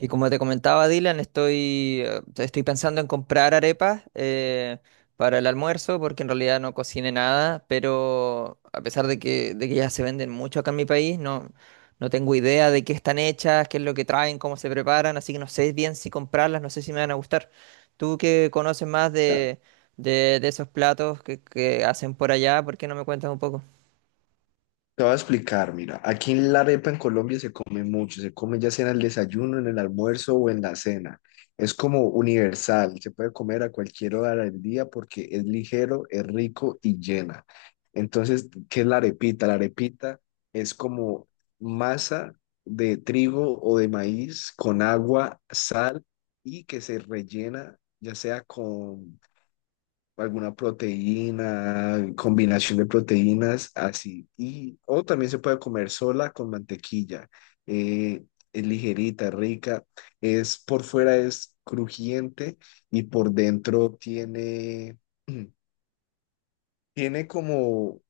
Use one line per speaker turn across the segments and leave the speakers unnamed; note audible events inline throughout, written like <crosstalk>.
Y como te comentaba Dylan, estoy pensando en comprar arepas para el almuerzo, porque en realidad no cociné nada, pero a pesar de que ya se venden mucho acá en mi país, no, no tengo idea de qué están hechas, qué es lo que traen, cómo se preparan, así que no sé bien si comprarlas, no sé si me van a gustar. Tú que conoces más
Ya,
de esos platos que hacen por allá, ¿por qué no me cuentas un poco?
te voy a explicar, mira, aquí en la arepa en Colombia se come mucho, se come ya sea en el desayuno, en el almuerzo o en la cena. Es como universal, se puede comer a cualquier hora del día porque es ligero, es rico y llena. Entonces, ¿qué es la arepita? La arepita es como masa de trigo o de maíz con agua, sal y que se rellena ya sea con alguna proteína, combinación de proteínas, así. Y, o también se puede comer sola con mantequilla. Eh, es ligerita, rica. Es por fuera es crujiente y por dentro tiene, <clears throat> tiene como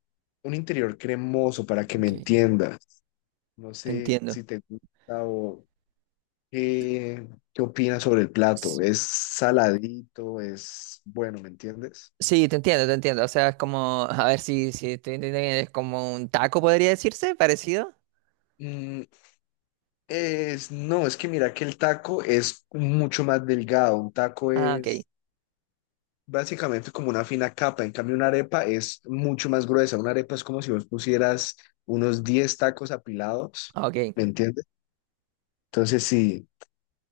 un interior cremoso para que me
Ok,
entiendas. No sé
entiendo.
si te gusta o qué, qué opinas sobre el plato. Es saladito, es bueno, ¿me entiendes?
Sí, te entiendo, te entiendo. O sea, es como, a ver si te entiendo bien, es como un taco, podría decirse, parecido.
Mm, es, no, es que mira que el taco es mucho más delgado. Un taco
Ah, ok,
es básicamente como una fina capa. En cambio, una arepa es mucho más gruesa. Una arepa es como si vos pusieras unos 10 tacos apilados,
ah, ok.
¿me entiendes? Entonces, sí.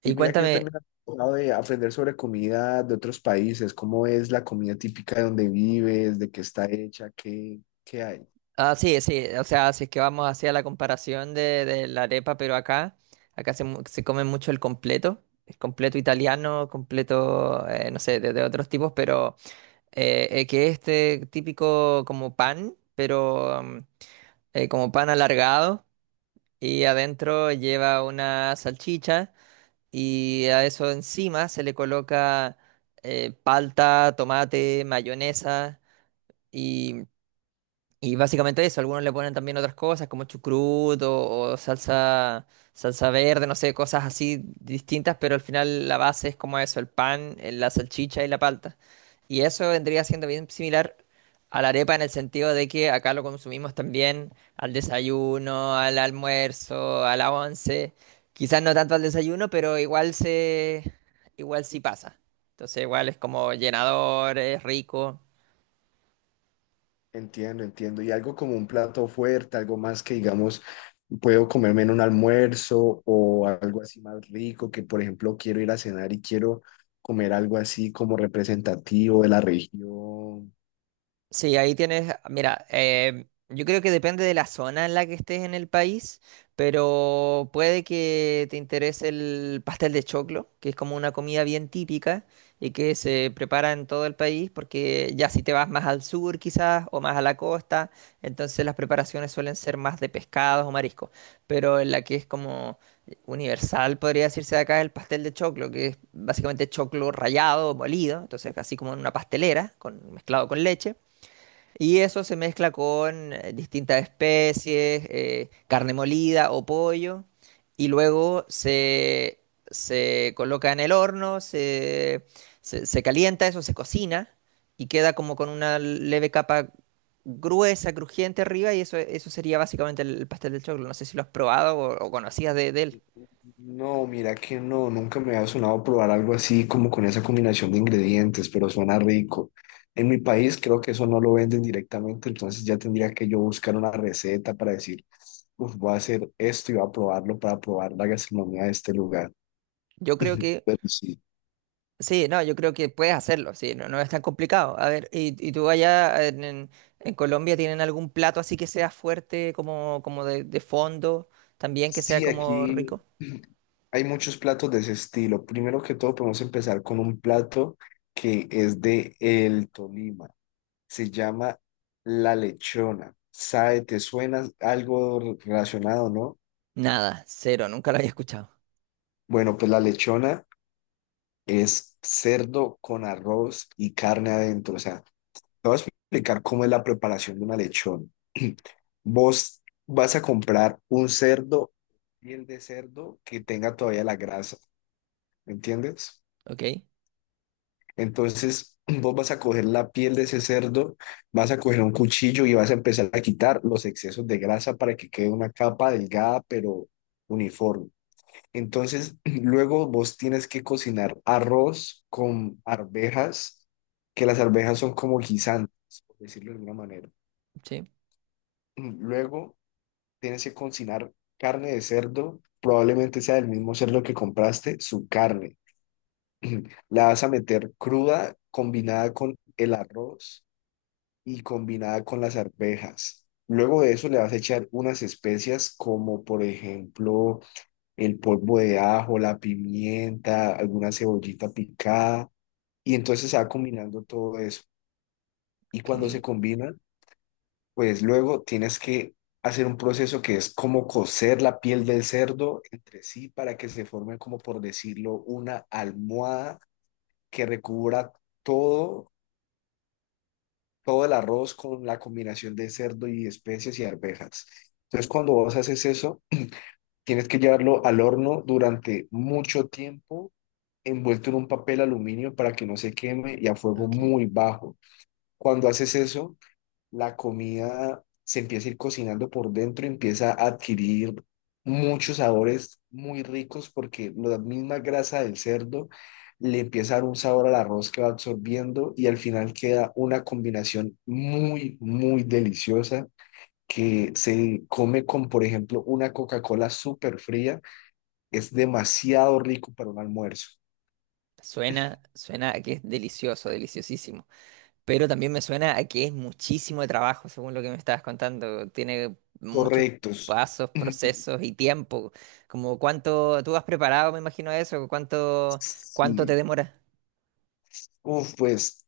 Y
Y
mira que yo
cuéntame,
también he tratado de aprender sobre comida de otros países, cómo es la comida típica de donde vives, de qué está hecha, qué hay.
ah, sí, sí, o sea, si es que vamos hacia la comparación de la arepa, pero acá, se come mucho el completo italiano, completo, no sé, de otros tipos, pero que este típico como pan, pero... mm, como pan alargado y adentro lleva una salchicha. Y a eso encima se le coloca palta, tomate, mayonesa y básicamente eso, algunos le ponen también otras cosas como chucruto o salsa, salsa verde, no sé, cosas así distintas, pero al final la base es como eso, el pan, la salchicha y la palta. Y eso vendría siendo bien similar a la arepa en el sentido de que acá lo consumimos también al desayuno, al almuerzo, a la once, quizás no tanto al desayuno, pero igual sí pasa. Entonces igual es como llenador, es rico.
Entiendo, entiendo. Y algo como un plato fuerte, algo más que digamos puedo comerme en un almuerzo o algo así más rico, que por ejemplo quiero ir a cenar y quiero comer algo así como representativo de la región.
Sí, ahí tienes, mira, yo creo que depende de la zona en la que estés en el país, pero puede que te interese el pastel de choclo, que es como una comida bien típica y que se prepara en todo el país, porque ya si te vas más al sur quizás o más a la costa, entonces las preparaciones suelen ser más de pescados o mariscos, pero en la que es como universal, podría decirse de acá, el pastel de choclo, que es básicamente choclo rallado, molido, entonces así como en una pastelera, mezclado con leche. Y eso se mezcla con distintas especies, carne molida o pollo, y se coloca en el horno, se calienta, eso se cocina y queda como con una leve capa gruesa, crujiente arriba, y eso sería básicamente el pastel del choclo. No sé si lo has probado o conocías de él.
No, mira que no, nunca me ha sonado probar algo así como con esa combinación de ingredientes, pero suena rico. En mi país creo que eso no lo venden directamente, entonces ya tendría que yo buscar una receta para decir, "Uf, voy a hacer esto y voy a probarlo para probar la gastronomía de este lugar."
Yo creo que
Pero sí,
sí, no, yo creo que puedes hacerlo, sí, no, no es tan complicado. A ver, ¿y tú allá en Colombia tienen algún plato así que sea fuerte, como, como de fondo, también que sea
sí,
como
aquí
rico?
hay muchos platos de ese estilo. Primero que todo, podemos empezar con un plato que es de el Tolima. Se llama la lechona. ¿Sabe? ¿Te suena algo relacionado, no?
Nada, cero, nunca lo había escuchado.
Bueno, pues la lechona es cerdo con arroz y carne adentro. O sea, te voy a explicar cómo es la preparación de una lechona. <clears throat> Vos vas a comprar un cerdo, piel de cerdo que tenga todavía la grasa. ¿Me entiendes?
¿Ok?
Entonces, <clears throat> vos vas a coger la piel de ese cerdo, vas a coger un cuchillo y vas a empezar a quitar los excesos de grasa para que quede una capa delgada pero uniforme. Entonces, <clears throat> luego vos tienes que cocinar arroz con arvejas, que las arvejas son como guisantes, por decirlo de alguna manera. <clears throat>
Sí,
Luego tienes que cocinar carne de cerdo, probablemente sea del mismo cerdo que compraste, su carne. La vas a meter cruda, combinada con el arroz y combinada con las arvejas. Luego de eso le vas a echar unas especias como por ejemplo el polvo de ajo, la pimienta, alguna cebollita picada y entonces se va combinando todo eso. Y cuando se
ok,
combina, pues luego tienes que hacer un proceso que es como cocer la piel del cerdo entre sí para que se forme como por decirlo una almohada que recubra todo todo el arroz con la combinación de cerdo y especies y arvejas. Entonces, cuando vos haces eso, tienes que llevarlo al horno durante mucho tiempo, envuelto en un papel aluminio para que no se queme y a fuego
ok.
muy bajo. Cuando haces eso, la comida se empieza a ir cocinando por dentro, empieza a adquirir muchos sabores muy ricos porque la misma grasa del cerdo le empieza a dar un sabor al arroz que va absorbiendo y al final queda una combinación muy, muy deliciosa que se come con, por ejemplo, una Coca-Cola súper fría. Es demasiado rico para un almuerzo.
Suena, suena a que es delicioso, deliciosísimo. Pero también me suena a que es muchísimo de trabajo, según lo que me estabas contando. Tiene muchos
Correctos.
pasos,
<clears throat>
procesos
<laughs>
y tiempo. Como cuánto tú has preparado, me imagino eso, cuánto, cuánto te
Sí.
demora.
Uf, pues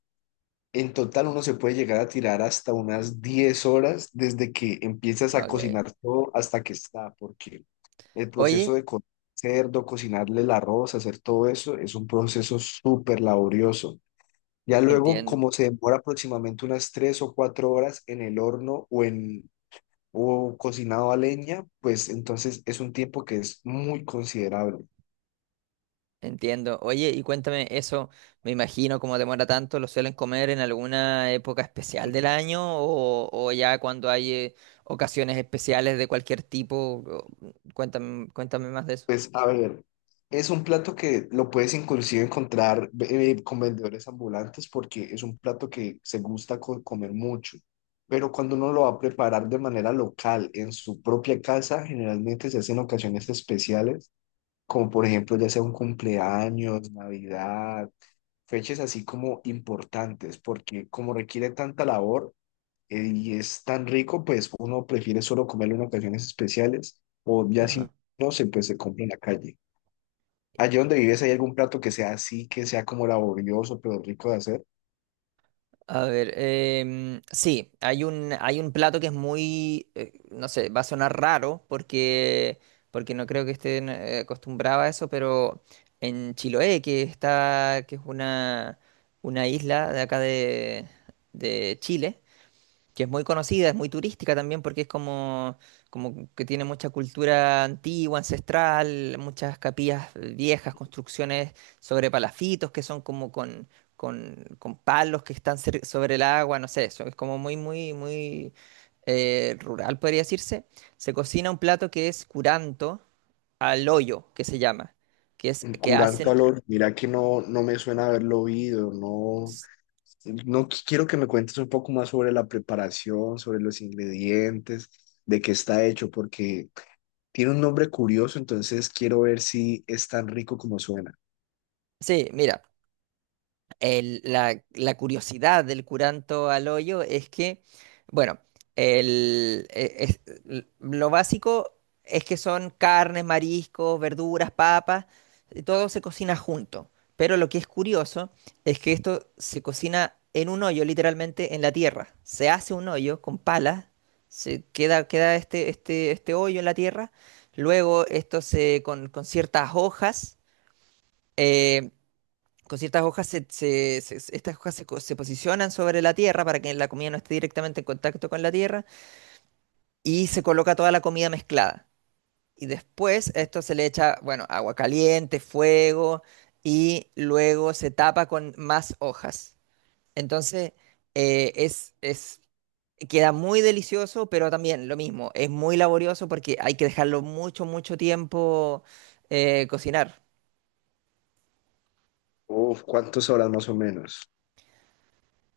en total uno se puede llegar a tirar hasta unas 10 horas desde que empiezas a
Ok.
cocinar todo hasta que está, porque el
Oye,
proceso de cocinar cerdo, cocinarle el arroz, hacer todo eso, es un proceso súper laborioso. Ya luego,
entiendo,
como se demora aproximadamente unas 3 o 4 horas en el horno o cocinado a leña, pues entonces es un tiempo que es muy considerable.
entiendo. Oye, y cuéntame eso, me imagino cómo demora tanto, ¿lo suelen comer en alguna época especial del año o ya cuando hay ocasiones especiales de cualquier tipo? O- Cuéntame, cuéntame más de
Pues a ver, es un plato que lo puedes inclusive encontrar con vendedores ambulantes porque es un plato que se gusta comer mucho, pero cuando uno lo va a preparar de manera local en su propia casa, generalmente se hacen ocasiones especiales, como por ejemplo ya sea un cumpleaños, Navidad, fechas así como importantes, porque como requiere tanta labor, y es tan rico, pues uno prefiere solo comerlo en ocasiones especiales o ya
eso.
si no se pues se compra en la calle. Allí donde vives, ¿hay algún plato que sea así, que sea como laborioso, pero rico de hacer?
A ver, em, sí, hay hay un plato que es muy, no sé, va a sonar raro porque, porque no creo que estén acostumbrados a eso, pero en Chiloé, que está, que es una isla de acá de Chile, que es muy conocida, es muy turística también porque es como, como que tiene mucha cultura antigua, ancestral, muchas capillas viejas, construcciones sobre palafitos que son como con palos que están sobre el agua, no sé, eso es como muy, muy, muy rural, podría decirse. Se cocina un plato que es curanto al hoyo, que se llama, que es
Un
que
curar
hacen...
calor, mira que no, no me suena haberlo oído, no, quiero que me cuentes un poco más sobre la preparación, sobre los ingredientes, de qué está hecho, porque tiene un nombre curioso, entonces quiero ver si es tan rico como suena.
Sí, mira. La curiosidad del curanto al hoyo es que, bueno, el, e- es- l- lo básico es que son carnes, mariscos, verduras, papas, y todo se cocina junto. Pero lo que es curioso es que esto se cocina en un hoyo, literalmente en la tierra. Se hace un hoyo con palas, queda este hoyo en la tierra. Luego esto se eh, con ciertas hojas, estas hojas se posicionan sobre la tierra para que la comida no esté directamente en contacto con la tierra y se coloca toda la comida mezclada. Y después a esto se le echa, bueno, agua caliente, fuego y luego se tapa con más hojas. Entonces, es, queda muy delicioso, pero también lo mismo, es muy laborioso porque hay que dejarlo mucho, mucho tiempo cocinar.
Uf, ¿cuántas horas más o menos?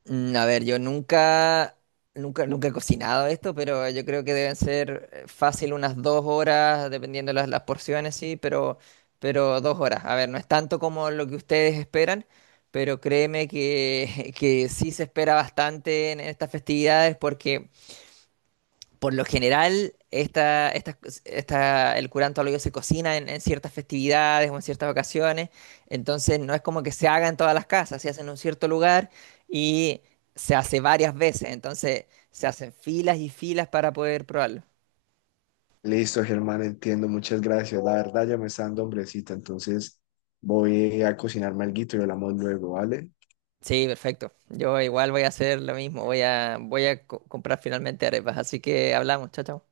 Mm, a ver, yo nunca, nunca, nunca he cocinado esto, pero yo creo que deben ser fácil unas dos horas, dependiendo de las porciones, sí, pero dos horas. A ver, no es tanto como lo que ustedes esperan, pero créeme que, <laughs> que sí se espera bastante en estas festividades porque por lo general, el curanto al hoyo se cocina en ciertas festividades o en ciertas ocasiones, entonces no es como que se haga en todas las casas, se hace en un cierto lugar y se hace varias veces, entonces se hacen filas y filas para poder probarlo.
Listo, Germán, entiendo, muchas gracias. La verdad ya me está dando hombrecita, entonces voy a cocinarme alguito y hablamos luego, ¿vale?
Sí, perfecto. Yo igual voy a hacer lo mismo, voy a comprar finalmente arepas, así que hablamos, chao, chao.